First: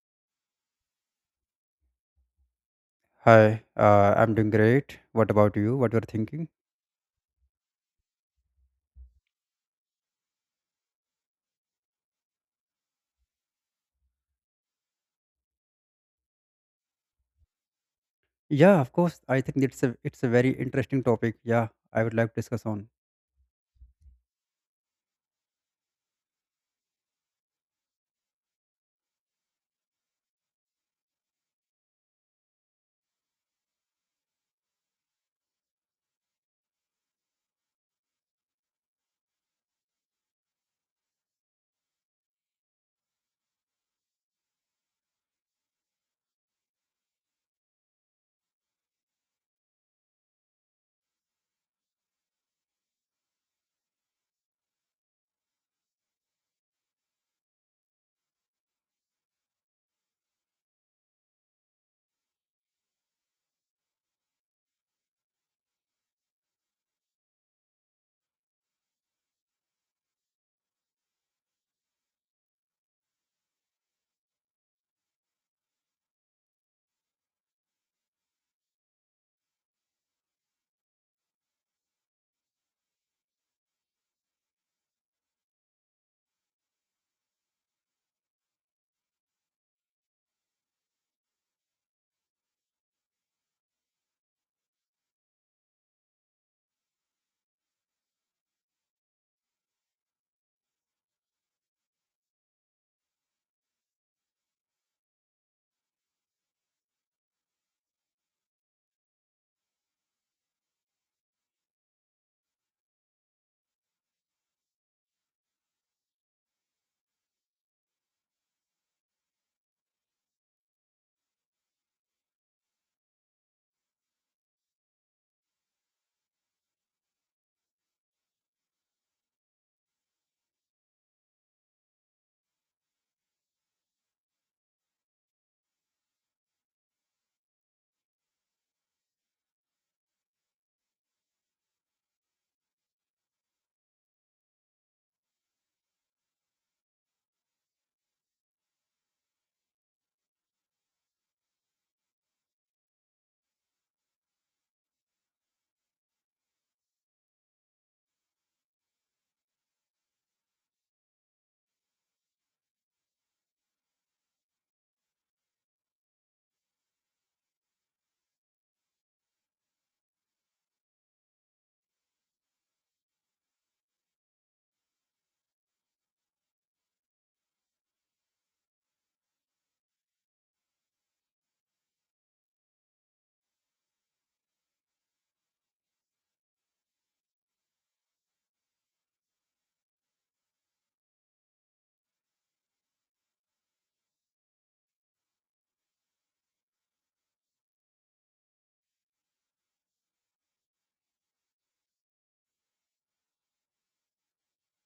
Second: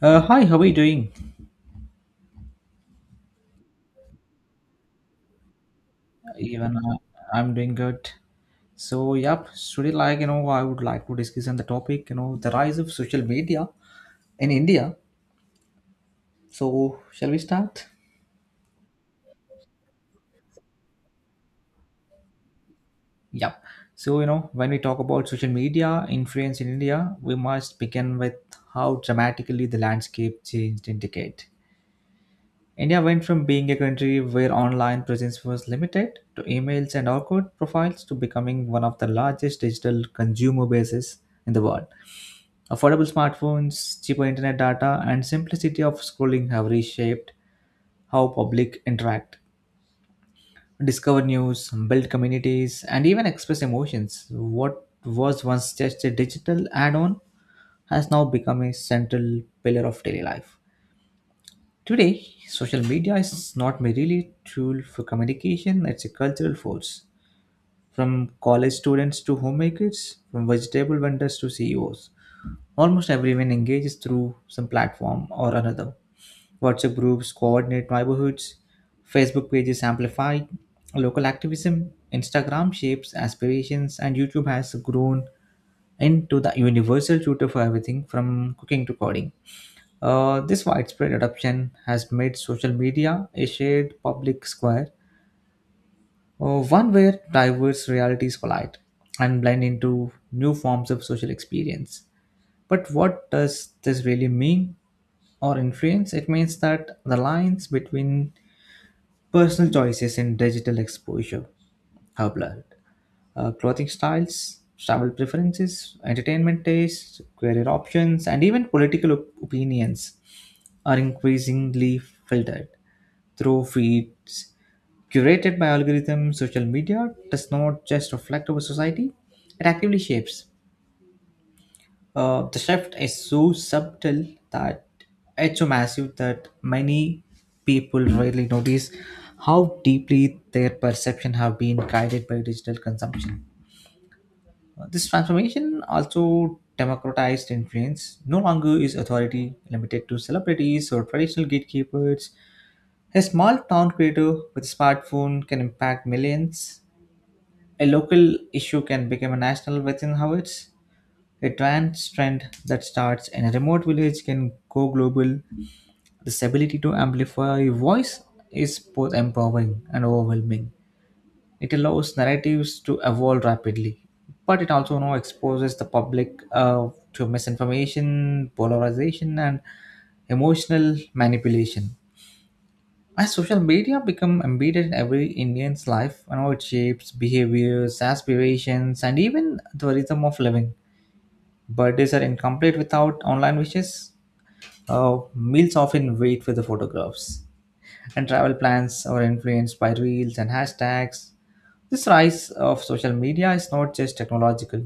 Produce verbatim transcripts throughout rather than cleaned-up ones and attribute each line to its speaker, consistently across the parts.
Speaker 1: Uh, hi, how are you doing?
Speaker 2: Hi, uh, I'm doing great. What about you? What you're thinking?
Speaker 1: Even uh, I'm doing good. So, yep, today, like, you know, I would like to discuss on the topic, you know, the rise of social media in India. So, shall we start?
Speaker 2: Yeah, of course. I think it's a it's a very interesting topic. Yeah, I would like to discuss on.
Speaker 1: Yep. So, you know, when we talk about social media influence in India, we must begin with how dramatically the landscape changed in decade. India went from being a country where online presence was limited to emails and awkward profiles to becoming one of the largest digital consumer bases in the world. Affordable smartphones, cheaper internet data, and simplicity of scrolling have reshaped how public interact, discover news, build communities, and even express emotions. What was once just a digital add on has now become a central pillar of daily life. Today, social media is not merely a tool for communication, it's a cultural force. From college students to homemakers, from vegetable vendors to C E Os, almost everyone engages through some platform or another. WhatsApp groups coordinate neighborhoods, Facebook pages amplify local activism, Instagram shapes aspirations, and YouTube has grown into the universal tutor for everything from cooking to coding. Uh, this widespread adoption has made social media a shared public square, uh, one where diverse realities collide and blend into new forms of social experience. But what does this really mean or influence, it means that the lines between personal choices and digital exposure have blurred. Uh, clothing styles, travel preferences, entertainment tastes, career options, and even political op- opinions are increasingly filtered through feeds curated by algorithms. Social media does not just reflect our society; it actively shapes. Uh, the shift is so subtle that it's so massive that many people rarely notice how deeply their perception have been guided by digital consumption. Uh, This transformation also democratized influence. No longer is authority limited to celebrities or traditional gatekeepers. A small town creator with a smartphone can impact millions. A local issue can become a national within hours. A trans trend that starts in a remote village can go global. This ability to amplify voice is both empowering and overwhelming. It allows narratives to evolve rapidly, but it also now exposes the public uh, to misinformation, polarization, and emotional manipulation. As social media become embedded in every Indian's life, you know, it shapes behaviors, aspirations, and even the rhythm of living. Birthdays are incomplete without online wishes. Uh, meals often wait for the photographs. And travel plans are influenced by reels and hashtags. This rise of social media is not just technological,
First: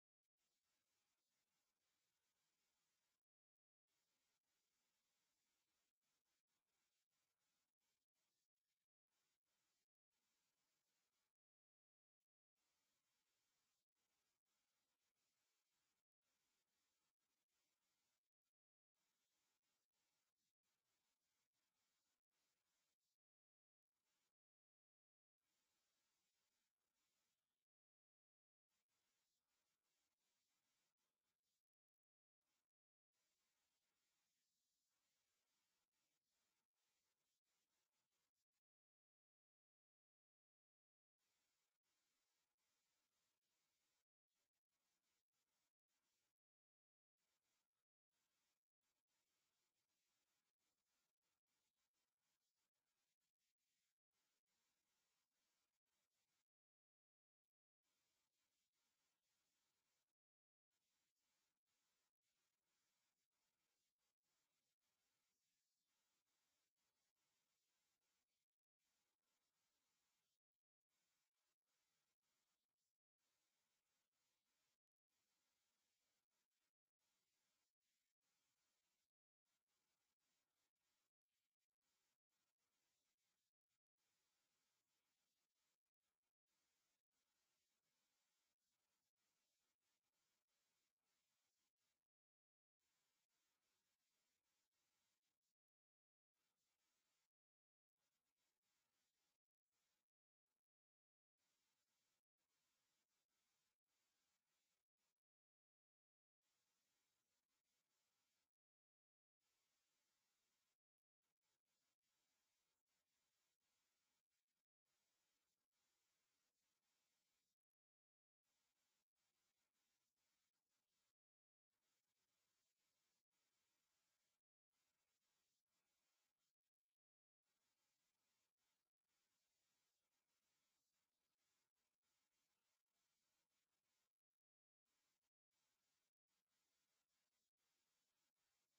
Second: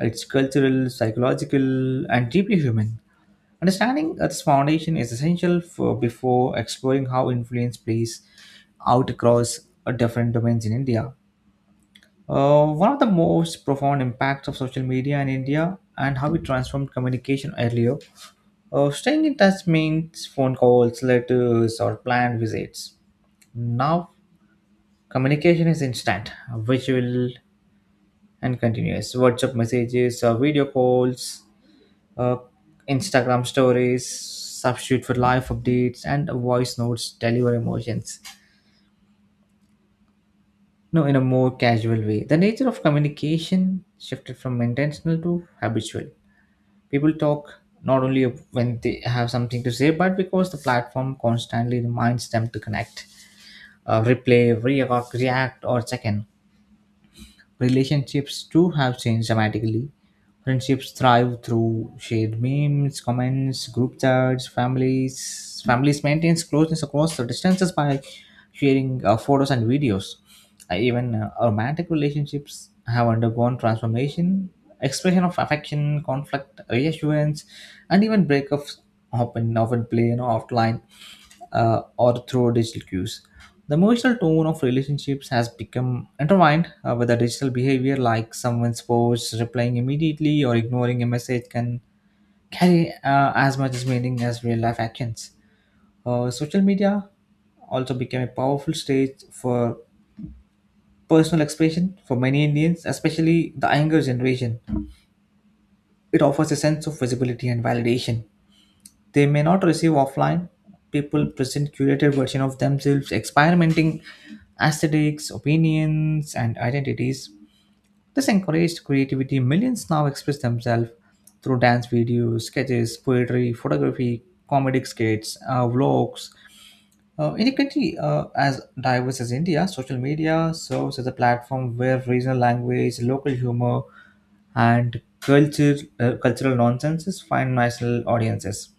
Speaker 1: it's cultural, psychological, and deeply human. Understanding its foundation is essential for before exploring how influence plays out across uh, different domains in India. Uh, one of the most profound impacts of social media in India and how it transformed communication earlier uh, staying in touch means phone calls, letters, or planned visits. Now, communication is instant, visual, and continuous. WhatsApp messages, uh, video calls, uh, Instagram stories, substitute for live updates, and voice notes deliver emotions. No, in a more casual way. The nature of communication shifted from intentional to habitual. People talk not only when they have something to say, but because the platform constantly reminds them to connect. Uh, replay, react, react, or check in. Relationships too have changed dramatically. Friendships thrive through shared memes, comments, group chats. Families families maintain closeness across the distances by sharing uh, photos and videos. Uh, even uh, romantic relationships have undergone transformation. Expression of affection, conflict, reassurance, and even breakups often often play an offline uh, or through digital cues. The emotional tone of relationships has become intertwined uh, with the digital behavior, like someone's post replying immediately or ignoring a message can carry uh, as much as meaning as real life actions. Uh, social media also became a powerful stage for personal expression for many Indians, especially the younger generation. It offers a sense of visibility and validation they may not receive offline. People present curated version of themselves, experimenting aesthetics, opinions, and identities. This encouraged creativity. Millions now express themselves through dance videos, sketches, poetry, photography, comedic skits, uh, vlogs. Uh, in a country uh, as diverse as India, social media serves as a platform where regional language, local humor, and culture, uh, cultural nonsenses find national audiences.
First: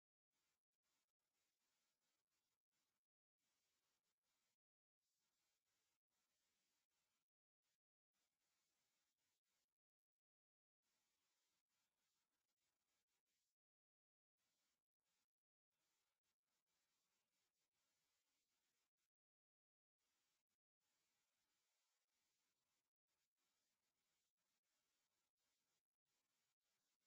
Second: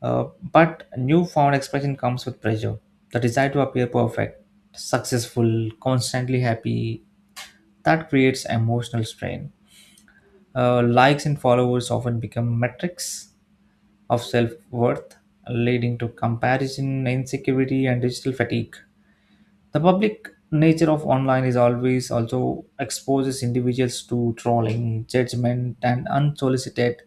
Speaker 1: Uh, but newfound expression comes with pressure, the desire to appear perfect, successful, constantly happy. That creates emotional strain. Uh, likes and followers often become metrics of self worth, leading to comparison, insecurity, and digital fatigue. The public nature of online is always also exposes individuals to trolling, judgment, and unsolicited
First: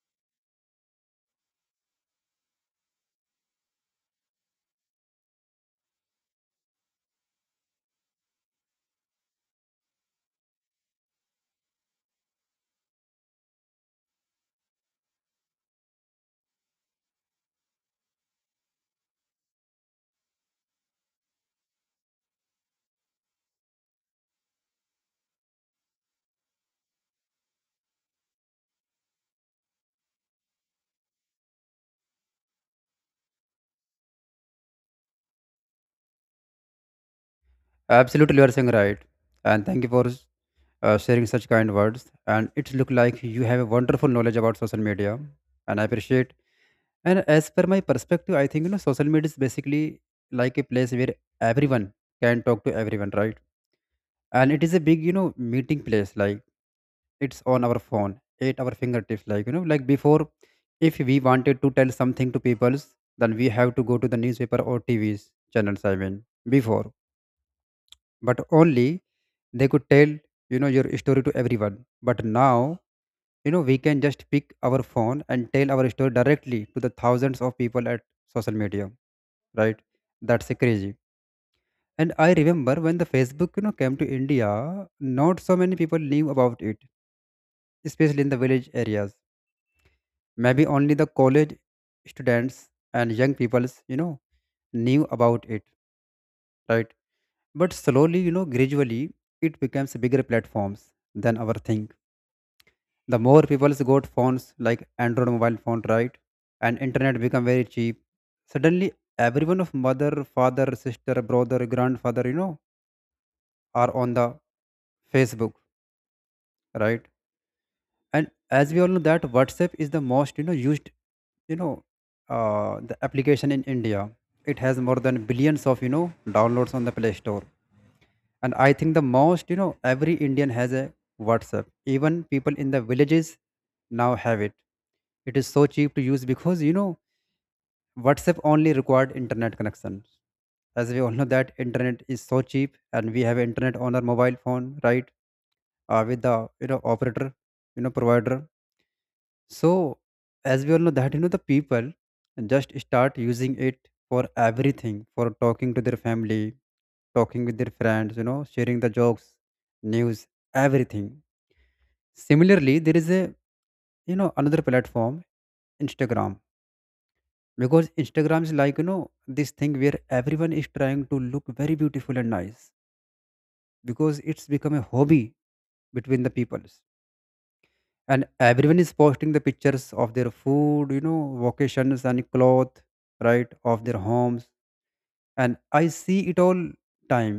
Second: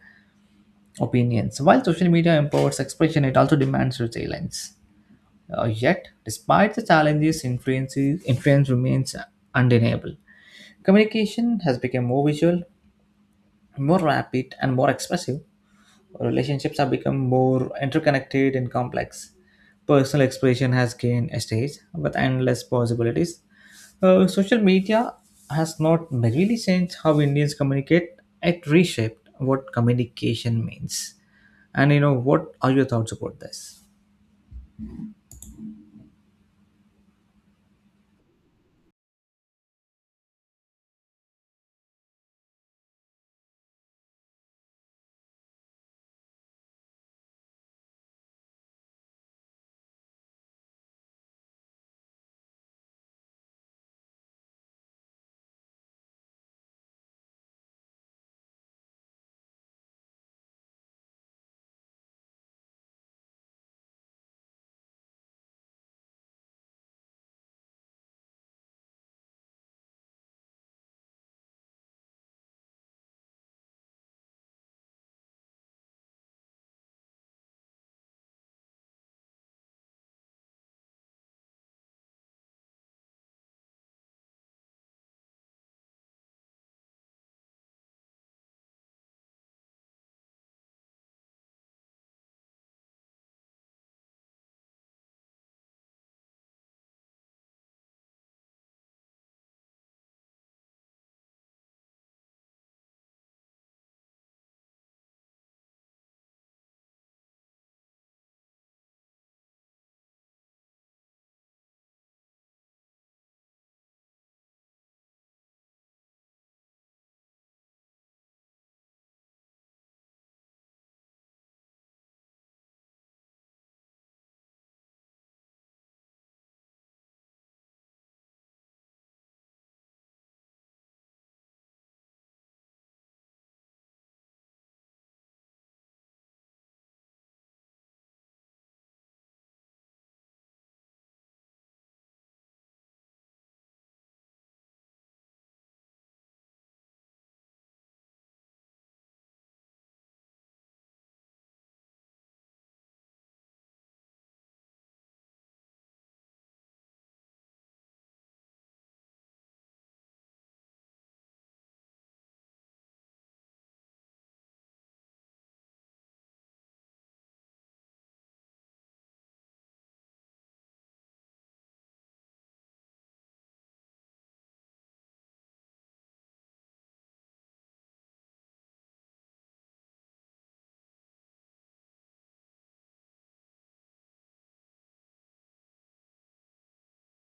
Speaker 1: opinions. While social media empowers expression, it also demands resilience. Uh, yet, despite the challenges, influence, influence remains undeniable. Communication has become more visual, more rapid, and more expressive. Relationships have become more interconnected and complex. Personal expression has gained a stage with endless possibilities. Uh, social media has not merely changed how Indians communicate, it reshaped what communication means. And you know, what are your thoughts about this?
Speaker 2: Absolutely, you are saying right, and thank you for uh, sharing such kind words. And it look like you have a wonderful knowledge about social media, and I appreciate. And as per my perspective, I think you know social media is basically like a place where everyone can talk to everyone, right? And it is a big you know meeting place, like it's on our phone at our fingertips, like you know like before, if we wanted to tell something to peoples, then we have to go to the newspaper or TV's channels, I mean, before. But only they could tell you know your story to everyone. But now you know we can just pick our phone and tell our story directly to the thousands of people at social media, right? That's crazy. And I remember when the Facebook you know came to India. Not so many people knew about it, especially in the village areas. Maybe only the college students and young peoples, you know, knew about it, right? But slowly, you know, gradually, it becomes bigger platforms than our think. The more people got phones like Android mobile phone, right? And internet become very cheap. Suddenly, everyone of mother, father, sister, brother, grandfather, you know, are on the Facebook, right? And as we all know that WhatsApp is the most you know used you know uh, the application in India. It has more than billions of you know downloads on the Play Store. And I think the most you know every Indian has a WhatsApp. Even people in the villages now have it. It is so cheap to use because you know WhatsApp only required internet connections. As we all know that internet is so cheap and we have internet on our mobile phone, right? Uh, with the you know operator you know provider. So, as we all know that you know the people just start using it for everything, for talking to their family, talking with their friends, you know, sharing the jokes, news, everything. Similarly, there is a you know another platform, Instagram, because Instagram is like you know this thing where everyone is trying to look very beautiful and nice because it's become a hobby between the people. And everyone is posting the pictures of their food, you know vacations and cloth, right, of their homes. And I see it all time.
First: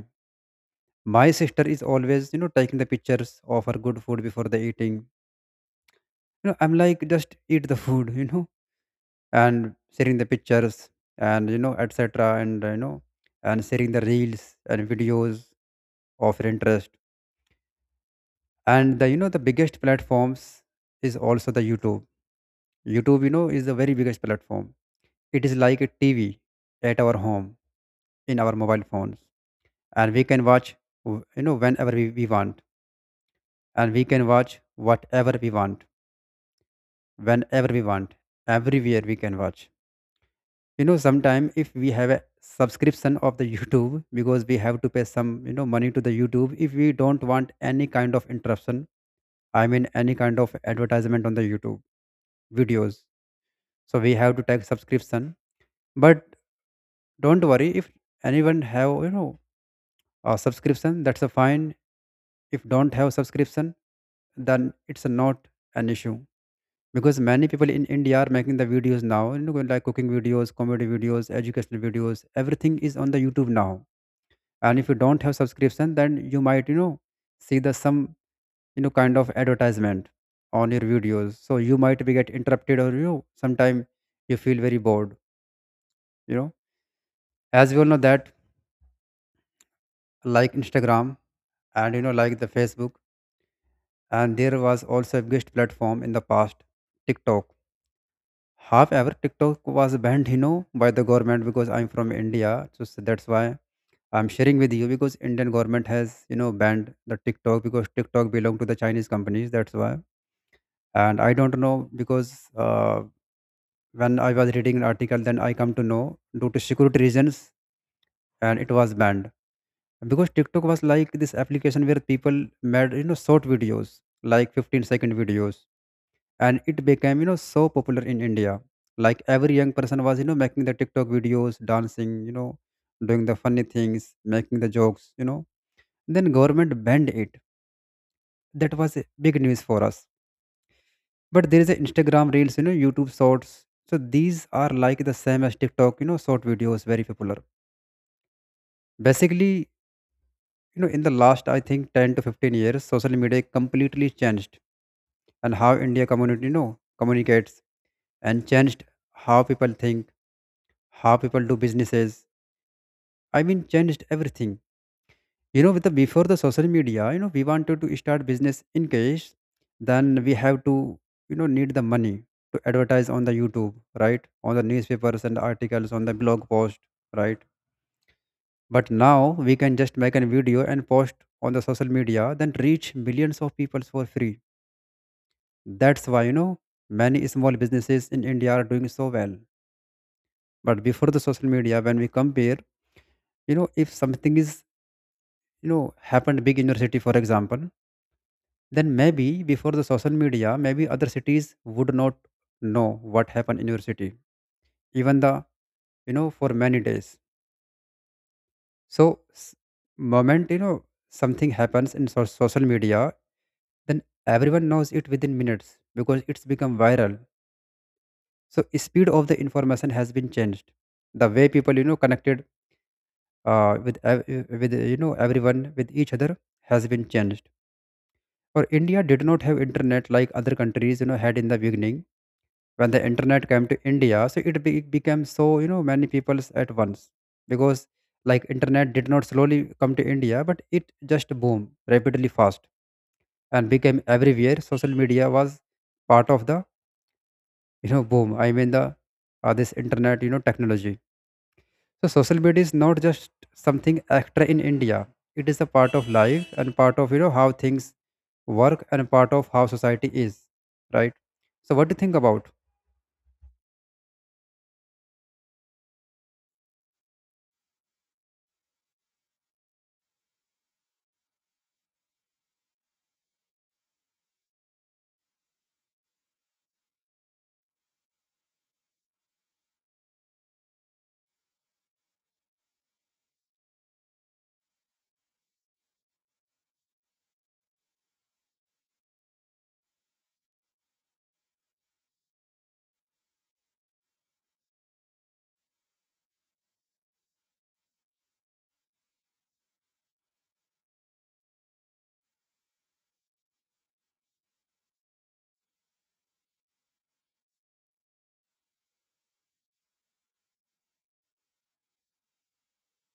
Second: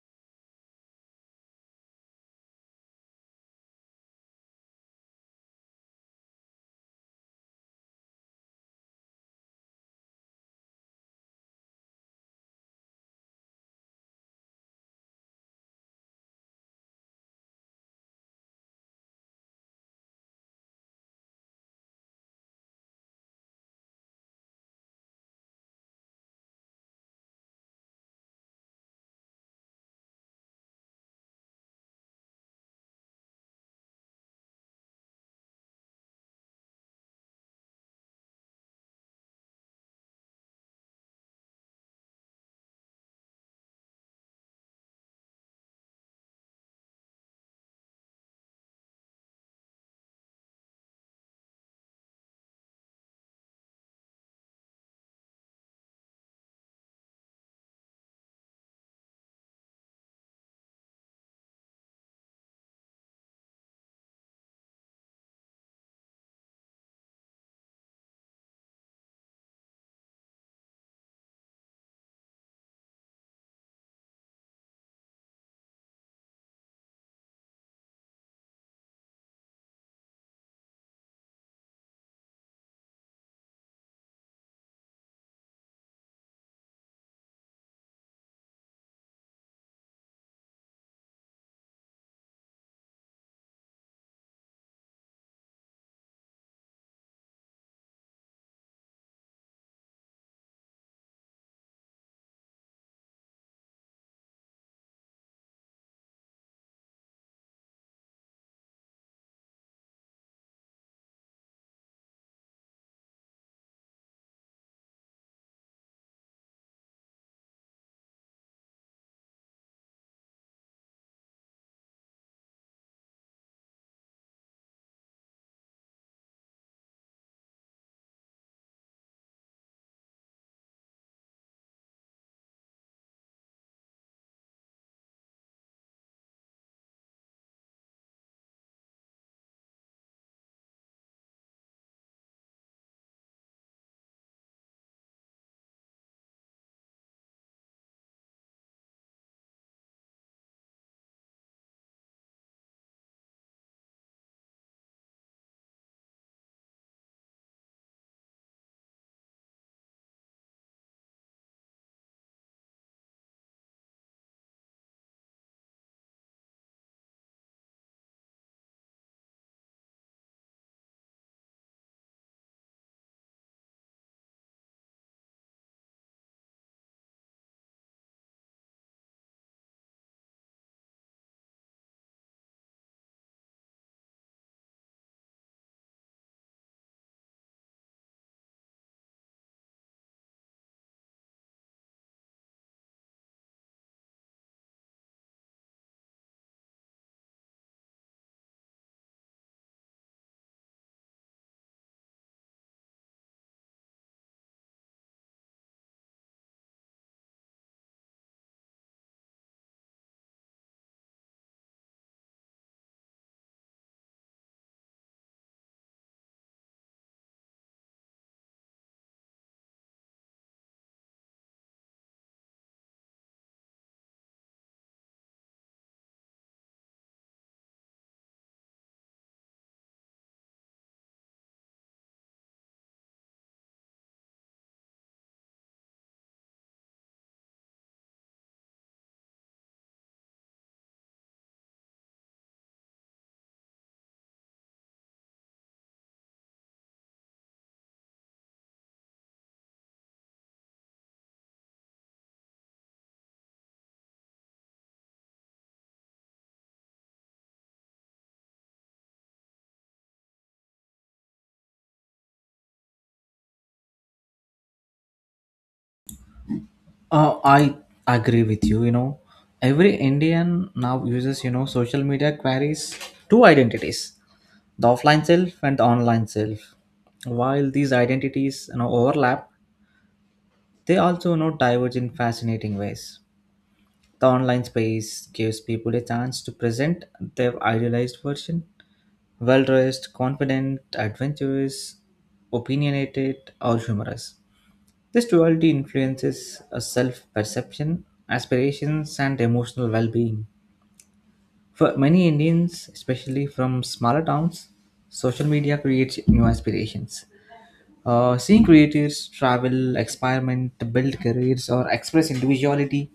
Speaker 2: My sister is always you know taking the pictures of her good food before the eating, you know I'm like, just eat the food you know And sharing the pictures and you know etc. and you know and sharing the reels and videos of her interest. And the you know the biggest platforms is also the YouTube. YouTube, you know, is the very biggest platform. It is like a T V at our home in our mobile phones, and we can watch w- you know whenever we, we want, and we can watch whatever we want, whenever we want, everywhere we can watch. You know, sometime if we have a subscription of the YouTube, because we have to pay some you know money to the YouTube if we don't want any kind of interruption. I mean, any kind of advertisement on the YouTube videos. So we have to take subscription. But don't worry. If anyone have you know uh, subscription, that's a fine. If don't have subscription, then it's not an issue, because many people in India are making the videos now, you know like cooking videos, comedy videos, educational videos. Everything is on the YouTube now. And if you don't have subscription, then you might you know see the some you know kind of advertisement on your videos, so you might be get interrupted or you know sometime you feel very bored you know as we all know that, like, Instagram and you know like the Facebook. And there was also a biggest platform in the past, TikTok. However, TikTok was banned, you know, by the government, because I'm from India, so s- that's why I'm sharing with you, because Indian government has, you know, banned the TikTok, because TikTok belong to the Chinese companies. That's why. And I don't know, because uh, when I was reading an article, then I come to know due to security reasons, and it was banned, because TikTok was like this application where people made, you know, short videos like fifteen second videos. And it became you know so popular in India, like every young person was you know making the TikTok videos, dancing, you know doing the funny things, making the jokes you know Then government banned it. That was a big news for us. But there is a Instagram reels, you know YouTube Shorts. So these are like the same as TikTok, you know short videos, very popular. Basically, you know in the last I think ten to fifteen years, social media completely changed. And how India community, you know communicates, and changed how people think, how people do businesses. I mean, changed everything. You know, with the before the social media, you know, we wanted to start business in case, then we have to, you know, need the money to advertise on the YouTube, right? On the newspapers and articles, on the blog post, right? But now we can just make a video and post on the social media, then reach millions of people for free. That's why, you know, many small businesses in India are doing so well. But before the social media, when we compare, you know, if something is you know happened big university for example, then maybe before the social media, maybe other cities would not know what happened in your city, even the you know for many days. So s- moment, you know something happens in so- social media, then everyone knows it within minutes because it's become viral. So speed of the information has been changed. The way people you know connected uh, with ev- with you know everyone with each other has been changed. For India did not have internet like other countries, you know, had in the beginning. When the internet came to India, so it be, became so, you know, many peoples at once, because like internet did not slowly come to India, but it just boom rapidly fast and became everywhere. Social media was part of the, you know, boom. I mean the uh, this internet, you know, technology. So social media is not just something extra in India. It is a part of life and part of, you know, how things work and part of how society is, right? So, what do you think about?
Speaker 1: Uh, I agree with you. You know, every Indian now uses, you know, social media carries two identities, the offline self and the online self. While these identities, you know, overlap, they also, you know, diverge in fascinating ways. The online space gives people a chance to present their idealized version, well dressed, confident, adventurous, opinionated, or humorous. This duality influences a self perception, aspirations, and emotional well being. For many Indians, especially from smaller towns, social media creates new aspirations. Uh, seeing creators travel, experiment, build careers, or express individuality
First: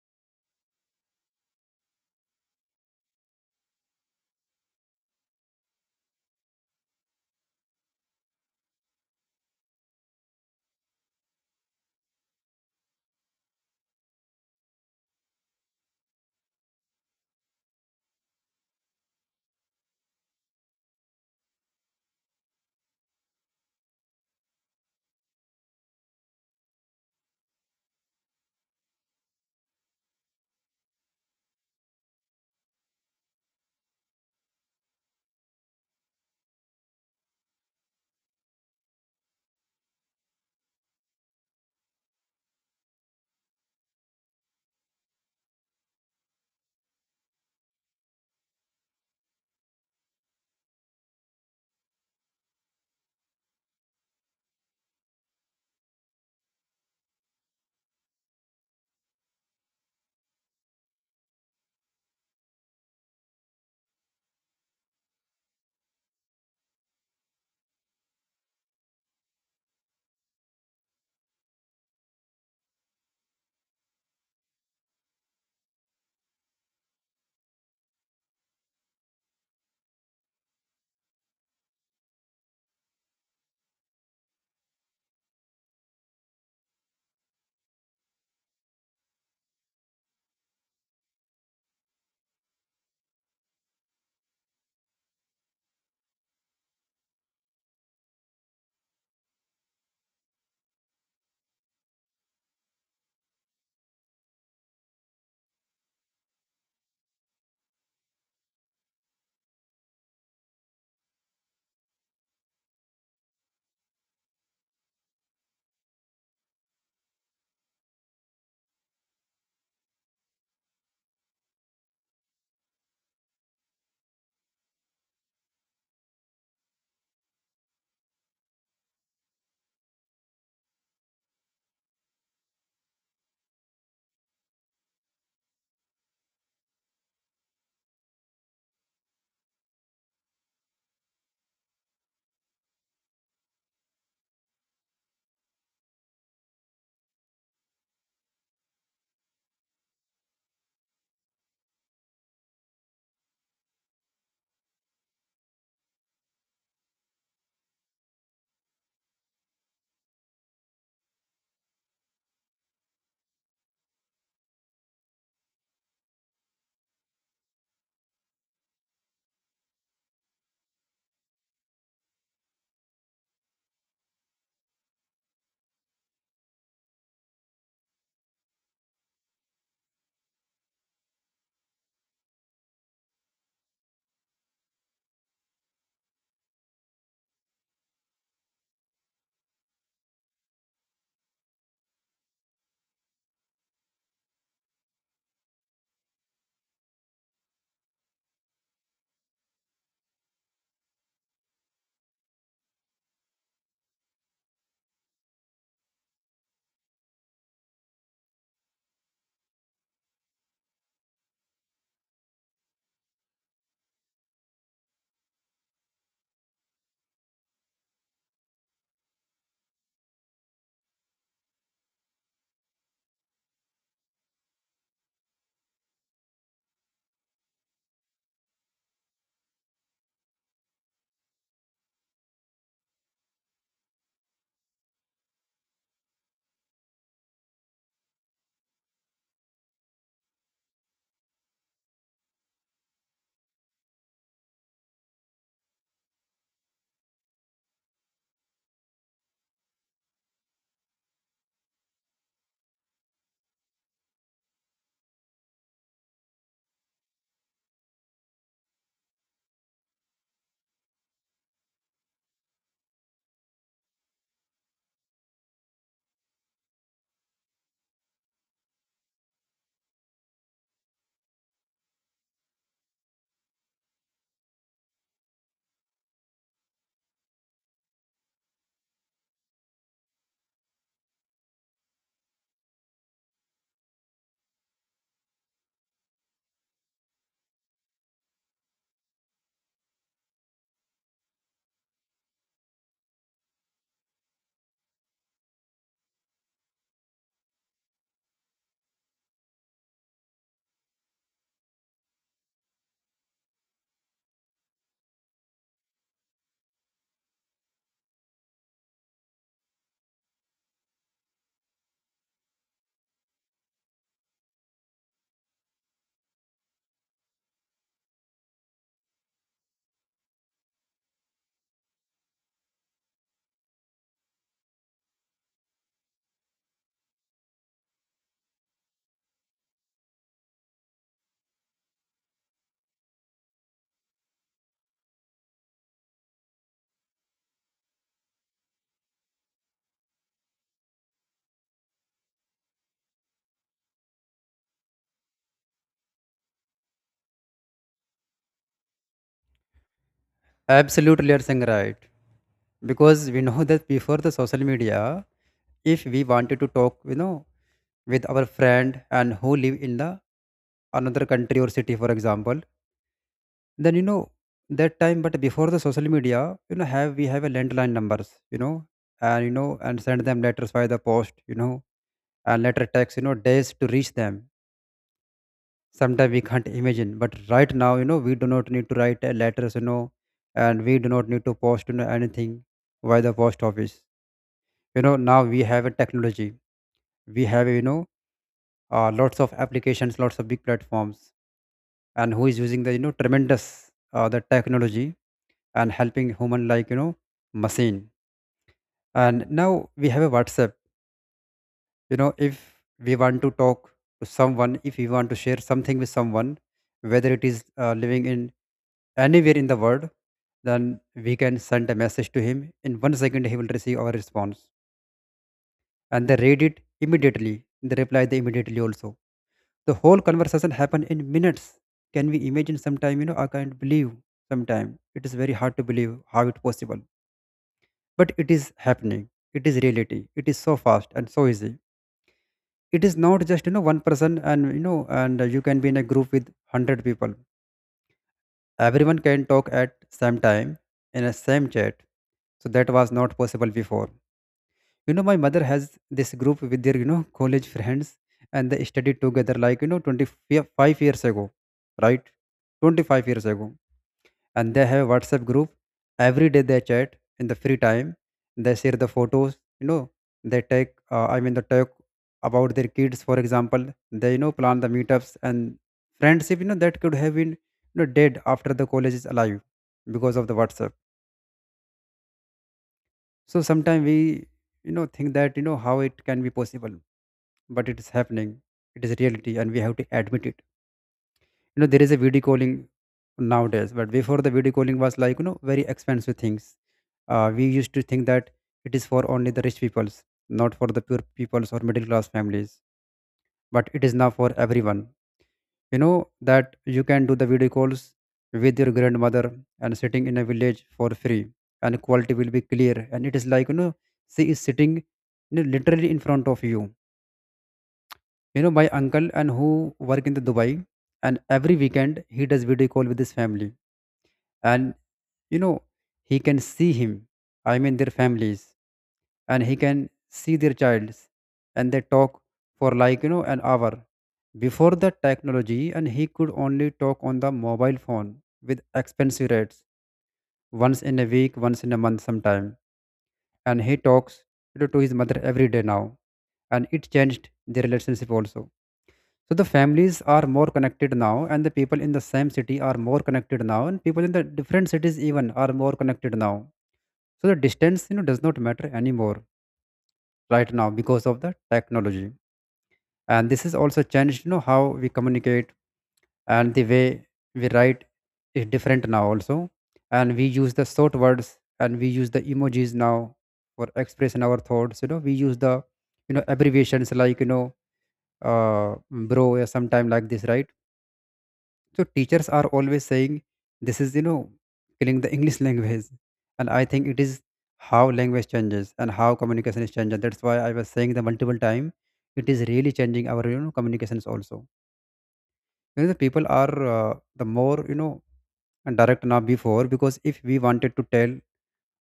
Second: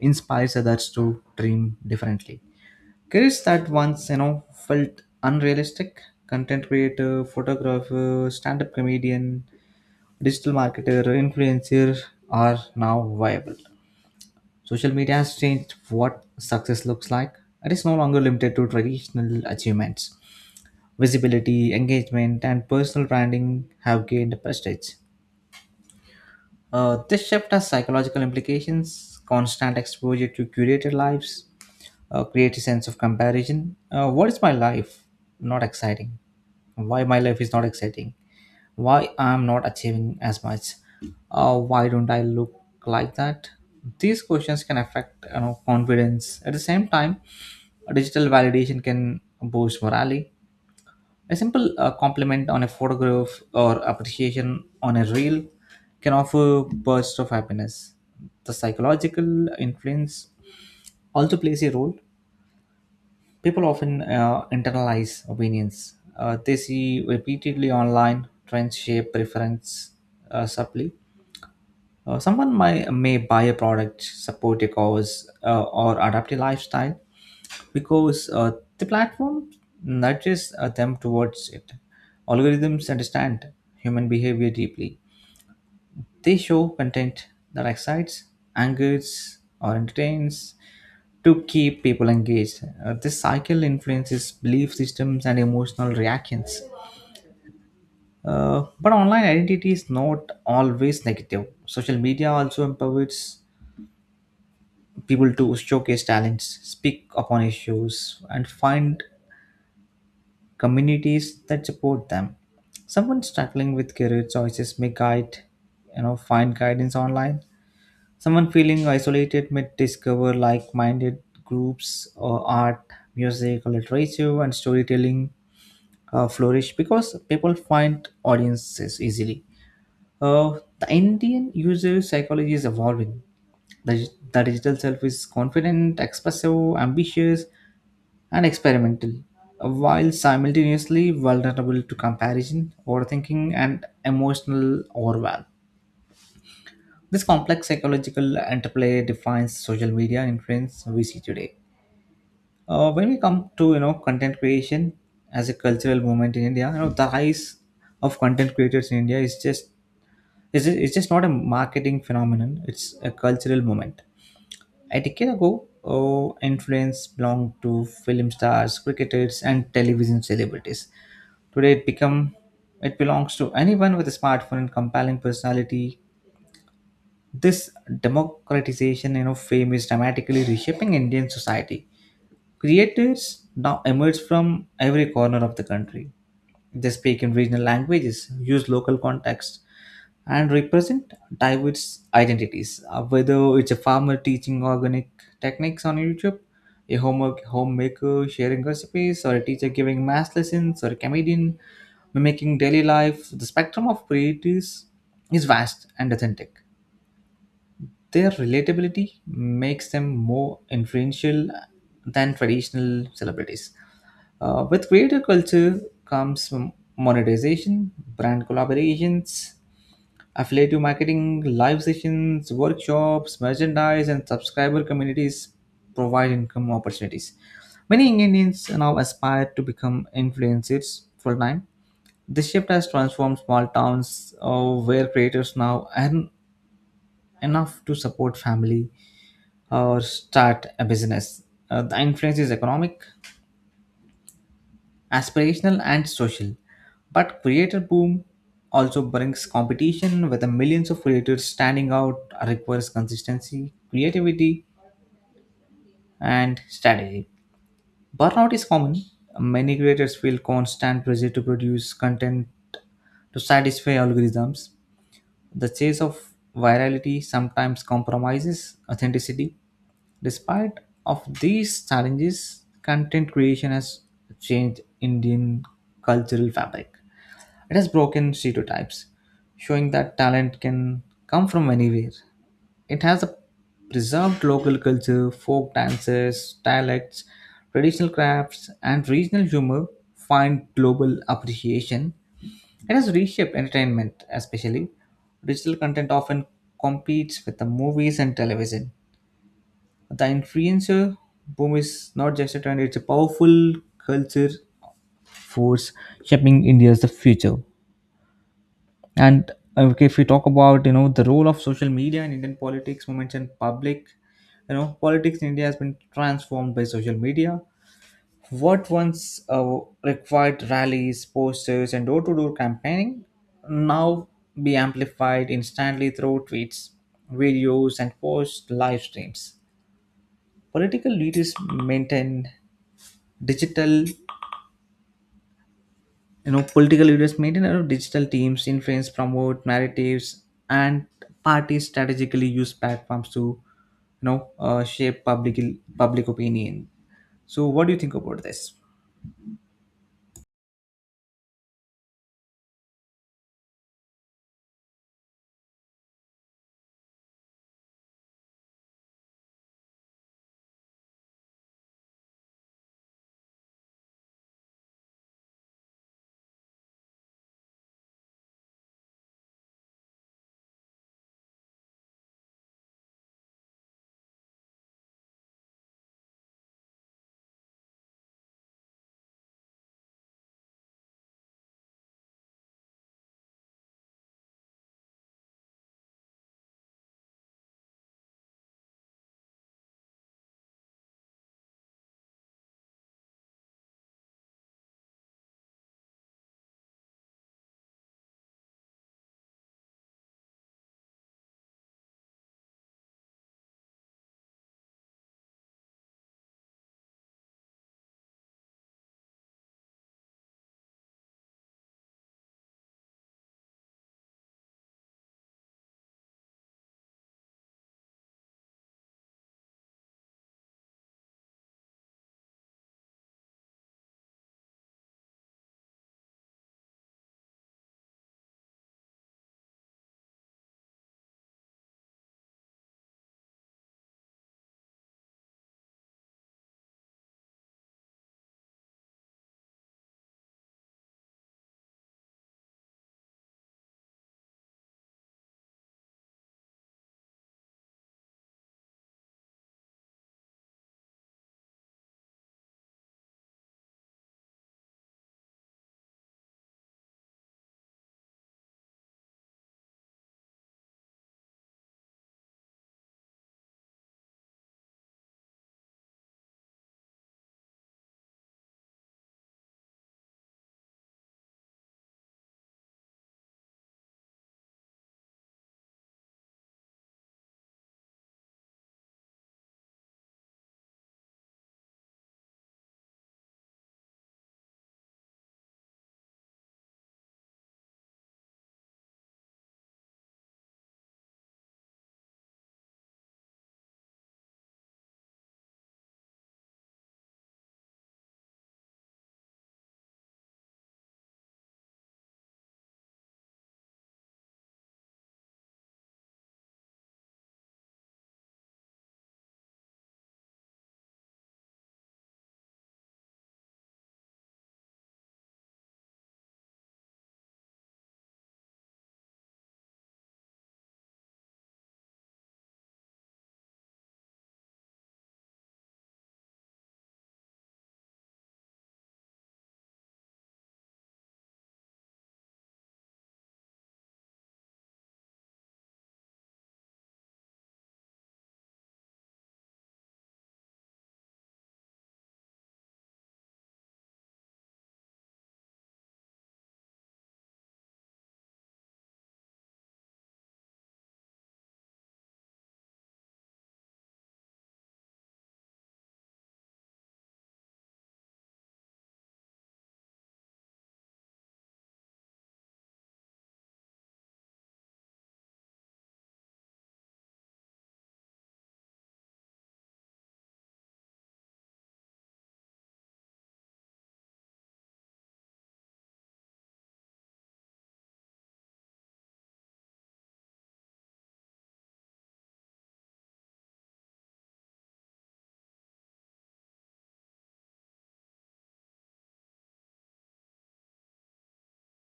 Speaker 1: inspires others to dream differently. Careers that once you know felt unrealistic, content creator, photographer, stand-up comedian, digital marketer, influencer are now viable. Social media has changed what success looks like. It is no longer limited to traditional achievements. Visibility, engagement, and personal branding have gained prestige. Uh, this shift has psychological implications. Constant exposure to curated lives uh, create a sense of comparison. Uh, what is my life? Not exciting. Why my life is not exciting? Why I'm not achieving as much, uh, why don't I look like that? These questions can affect, you know, confidence. At the same time, digital validation can boost morale. A simple uh, compliment on a photograph or appreciation on a reel can offer bursts of happiness. The psychological influence also plays a role. People often uh, internalize opinions. Uh, they see repeatedly online trends shape preference uh, subtly. Uh, someone may, may buy a product, support a cause, uh, or adapt a lifestyle because uh, the platform nudges uh, them towards it. Algorithms understand human behavior deeply. They show content that excites, angers, or entertains to keep people engaged. Uh, this cycle influences belief systems and emotional reactions. Uh, but online identity is not always negative. Social media also empowers people to showcase talents, speak upon issues, and find communities that support them. Someone struggling with career choices may guide, you know, find guidance online. Someone feeling isolated may discover like-minded groups or art, music, or literature, and storytelling uh, flourish because people find audiences easily. Uh, the Indian user psychology is evolving. The, the digital self is confident, expressive, ambitious, and experimental, while simultaneously vulnerable to comparison, overthinking, and emotional overwhelm. This complex psychological interplay defines social media influence we see today. Uh, when we come to you know content creation as a cultural movement in India, you know the rise of content creators in India is just is it's just not a marketing phenomenon; it's a cultural movement. A decade ago, oh, influence belonged to film stars, cricketers, and television celebrities. Today, it become it belongs to anyone with a smartphone and compelling personality. This democratization, you know, fame is dramatically reshaping Indian society. Creators now emerge from every corner of the country. They speak in regional languages, use local contexts, and represent diverse identities. Uh, Whether it's a farmer teaching organic techniques on YouTube, a homework homemaker sharing recipes, or a teacher giving math lessons, or a comedian mimicking daily life, the spectrum of creators is vast and authentic. Their relatability makes them more influential than traditional celebrities. Uh, with creator culture comes m- monetization, brand collaborations, affiliate marketing, live sessions, workshops, merchandise, and subscriber communities provide income opportunities. Many Indians now aspire to become influencers full time. This shift has transformed small towns uh, where creators now earn enough to support family or start a business. Uh, the influence is economic, aspirational, and social. But creator boom also brings competition with the millions of creators standing out requires consistency, creativity, and strategy. Burnout is common. Many creators feel constant pressure to produce content to satisfy algorithms. The chase of virality sometimes compromises authenticity. Despite of these challenges, content creation has changed Indian cultural fabric. It has broken stereotypes, showing that talent can come from anywhere. It has a preserved local culture, folk dances, dialects, traditional crafts, and regional humor find global appreciation. It has reshaped entertainment, especially digital content often competes with the movies and television. The influencer boom is not just a trend, it's a powerful culture force shaping India's the future. And uh, okay, if we talk about, you know, the role of social media in Indian politics, movements and public, you know, politics in India has been transformed by social media. What once uh, required rallies, posters, and door-to-door campaigning now be amplified instantly through tweets, videos, and post live streams. Political leaders maintain digital you know political leaders maintain, you know, digital teams influence promote narratives and parties strategically use platforms to you know uh, shape public public opinion. So what do you think about this?
Speaker 2: Absolutely, you're saying right. Because we know that before the social media, if we wanted to talk, you know, with our friend and who live in the another country or city, for example, then you know that time. But before the social media, you know, have we have a landline numbers, you know, and you know, and send them letters via the post, you know, and letter text, you know, days to reach them. Sometimes we can't imagine. But right now you know we do not need to write uh, letters, you know And we do not need to post, you know, anything via the post office. You know now we have a technology. We have, you know uh, lots of applications, lots of big platforms. And who is using the, you know tremendous, uh, the technology, and helping human like, you know machine. And now we have a WhatsApp. You know if we want to talk to someone, if we want to share something with someone, whether it is uh, living in anywhere in the world, then we can send a message to him. In one second, he will receive our response. And they read it immediately. They reply they immediately also. The whole conversation happen in minutes. Can we imagine sometime, you know, I can't believe sometime. It is very hard to believe how it possible. But it is happening. It is reality. It is so fast and so easy. It is not just, you know, one person and, you know, and you can be in a group with a hundred people. Everyone can talk at same time in a same chat. So that was not possible before. You know my mother has this group with their you know college friends. And they studied together, like, you know twenty-five years ago, right? twenty-five years ago. And they have a WhatsApp group. Every day they chat in the free time. They share the photos. You know, they take. Uh, I mean, they talk about their kids, for example. They you know plan the meetups and friendship. You know that could have been you know dead after the college, is alive because of the WhatsApp. So sometimes we you know think that you know how it can be possible, but it is happening. It is reality, and we have to admit it. You know there is a video calling nowadays, but before, the video calling was like you know very expensive things. Uh, we used to think that it is for only the rich peoples, not for the poor peoples or middle class families, but it is now for everyone. You know that you can do the video calls with your grandmother and sitting in a village for free, and quality will be clear, and it is like you know she is sitting, you know, literally in front of you. You know My uncle, and who work in the Dubai, and every weekend he does video call with his family. And you know he can see him, I mean their families, and he can see their childs, and they talk for like you know an hour. Before the technology, and he could only talk on the mobile phone with expensive rates, once in a week, once in a month sometime, and he talks, you know, to his mother every day now, and it changed the relationship also. So the families are more connected now, and the people in the same city are more connected now, and people in the different cities even are more connected now. So the distance, you know, does not matter anymore right now because of the technology. And this is also changed, you know, how we communicate, and the way we write is different now also. And we use the short words, and we use the emojis now for expressing our thoughts. You know, we use the, you know, abbreviations like, you know, uh, bro, or sometime like this, right? So teachers are always saying this is you know killing the English language, and I think it is how language changes and how communication is changing. That's why I was saying the multiple time it is really changing our you know communications also. You know the people are uh, the more you know direct now before, because if we wanted to tell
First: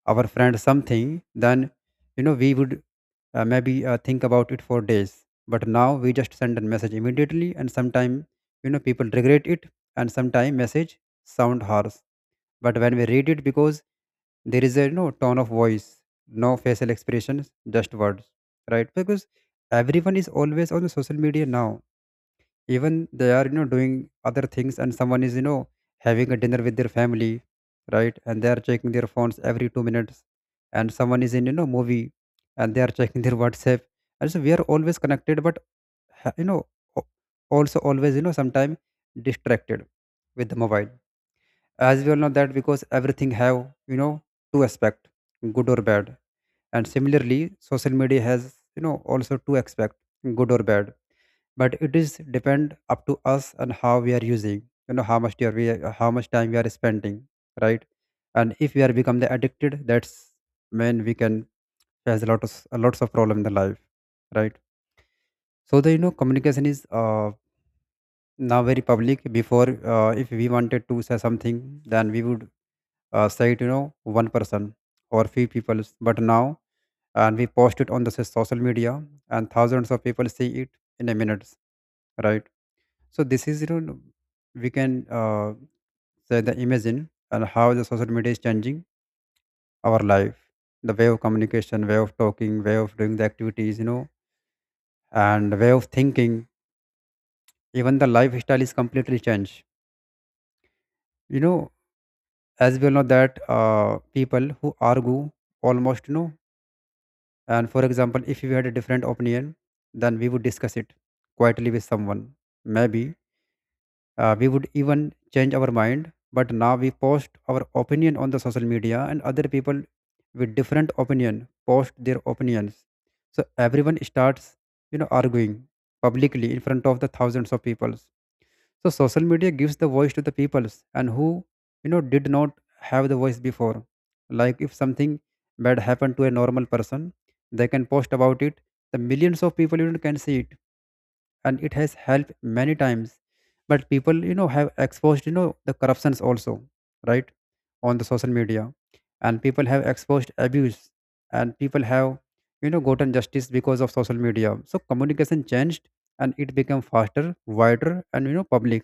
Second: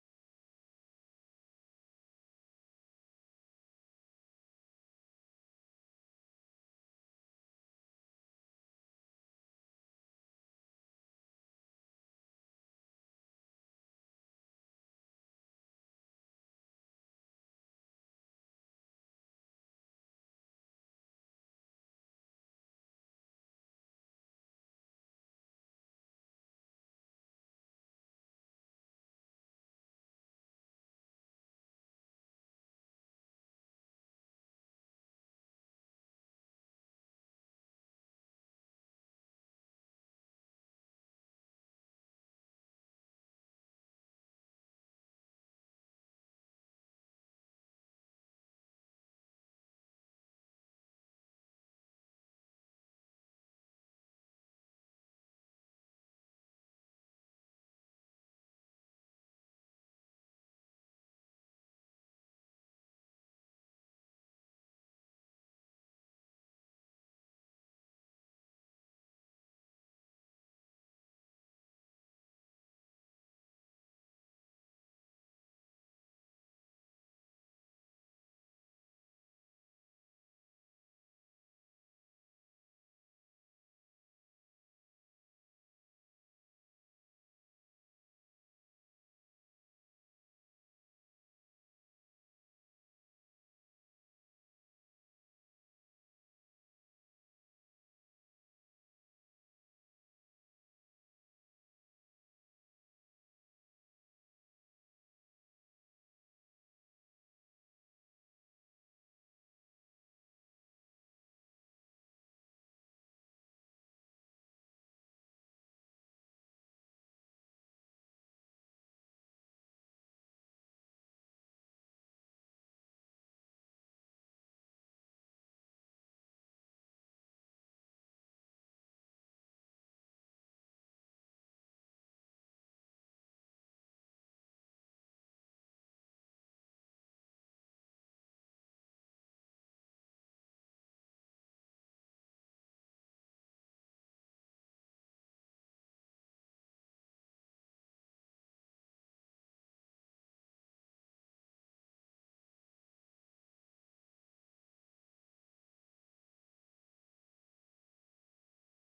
Speaker 2: our friend something, then you know we would uh, maybe uh, think about it for days. But now we just send a message immediately, and sometimes you know people regret it, and sometimes message sound harsh. But when we read it, because there is a you know tone of voice, no facial expressions, just words, right? Because everyone is always on the social media now, even they are you know doing other things, and someone is you know having a dinner with their family, right, and they are checking their phones every two minutes, and someone is in you know movie, and they are checking their whatsapp. And so we are always connected, but ha- you know o- also always you know sometimes distracted with the mobile. As we all know that, because everything have you know two aspect, good or bad, and similarly social media has you know also two aspect, good or bad. But it is depend up to us and how we are using, you know how much we are we are- how much time we are spending, right. And if we are become the addicted, that's when we can face a lot of a lots of problem in the life, right. So the you know communication is uh, now very public. Before, uh, if we wanted to say something, then we would uh, say it you know one person or few people, but now, and we post it on the so- social media, and thousands of people see it in a minute, right. So this is you know we can uh, say the imagine and how the social media is changing our life. The way of communication, way of talking, way of doing the activities, you know and the way of thinking. Even the lifestyle is completely changed. you know as we all know that, uh, people who argue almost, you know and for example if we had a different opinion, then we would discuss it quietly with someone, maybe. Uh, we would even change our mind, but now we post our opinion on the social media, and other people with different opinion post their opinions. So everyone starts, you know, arguing publicly in front of the thousands of people. So social media gives the voice to the peoples and who, you know, did not have the voice before. Like if something bad happened to a normal person, they can post about it. The millions of people, you know, can see it, and it has helped many times. But people you know have exposed you know the corruptions also, right, on the social media, and people have exposed abuse, and people have you know gotten justice because of social media. So communication changed, and it became faster, wider, and you know public,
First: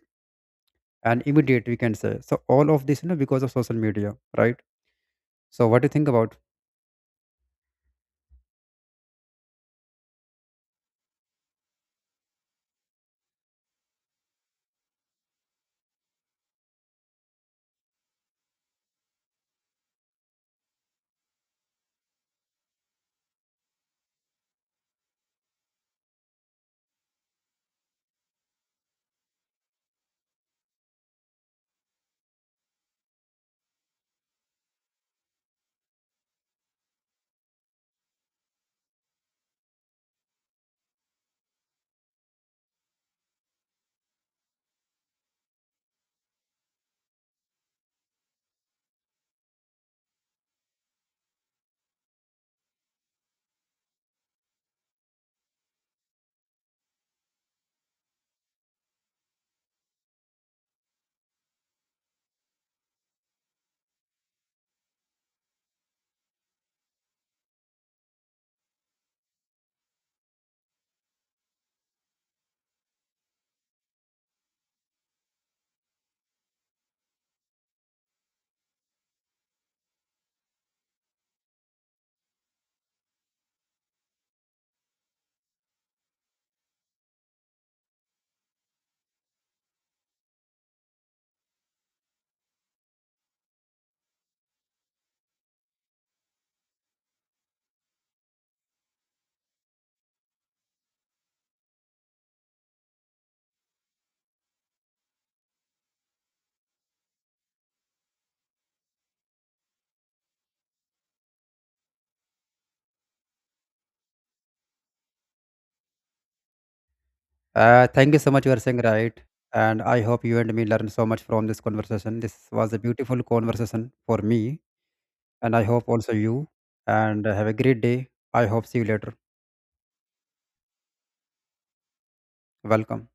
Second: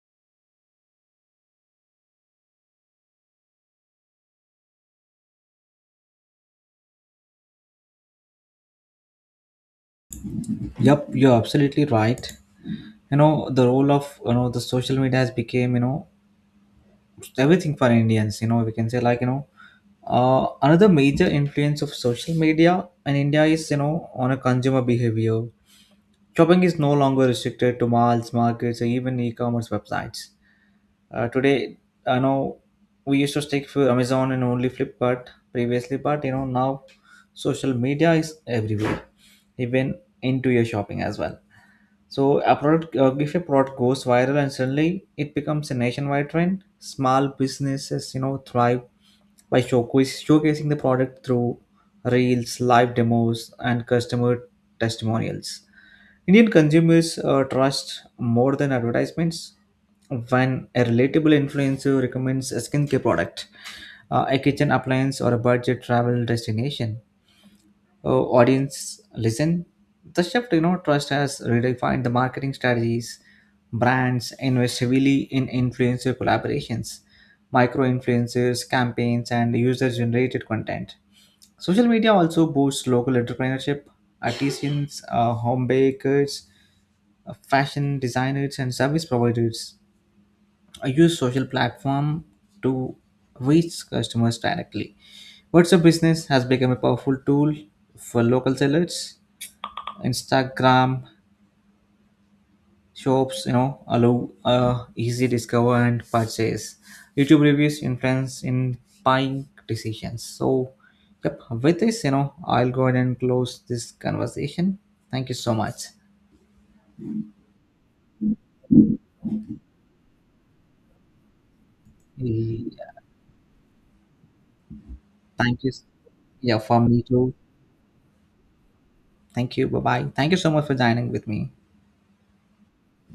Speaker 2: and immediate we can say. So all of this you know because of social media, right. So what do you think about
Speaker 1: Yep, you're absolutely right. You know the role of you know the social media has became, you know everything for Indians. You know we can say, like, you know uh, another major influence of social media in India is you know on a consumer behavior. Shopping is no longer restricted to malls, markets, or even e-commerce websites. Uh, today, I know we used to stick for Amazon and only Flipkart previously, but you know now social media is everywhere, even into your shopping as well. So a product, uh, if a product goes viral and suddenly it becomes a nationwide trend, small businesses, you know, thrive by showcase, showcasing the product through reels, live demos, and customer testimonials. Indian consumers uh, trust more than advertisements when a relatable influencer recommends a skincare product, uh, a kitchen appliance, or a budget travel destination, uh, audience listen. The shift, you know, trust has redefined the marketing strategies. Brands invest heavily in influencer collaborations, micro influencers, campaigns, and user generated content. Social media also boosts local entrepreneurship. Artisans, uh, home bakers, uh, fashion designers, and service providers uh, use social platform to reach customers directly. WhatsApp Business has become a powerful tool for local sellers. Instagram shops, you know, allow uh, easy discover and purchase. YouTube reviews influence in buying decisions. So, yep. With this, you know, I'll go ahead and close this conversation. Thank you so much.
Speaker 2: uh, thank you so much. You are saying right, and I hope you and me learn so much from this conversation. This was a
Speaker 1: Yeah,
Speaker 2: beautiful conversation for me. And
Speaker 1: thank
Speaker 2: I
Speaker 1: you.
Speaker 2: hope also you.
Speaker 1: Yeah, for me
Speaker 2: And
Speaker 1: too.
Speaker 2: have a great day. I hope see you later.
Speaker 1: Thank you. Bye bye. Thank you so much for dining with me.
Speaker 2: Welcome.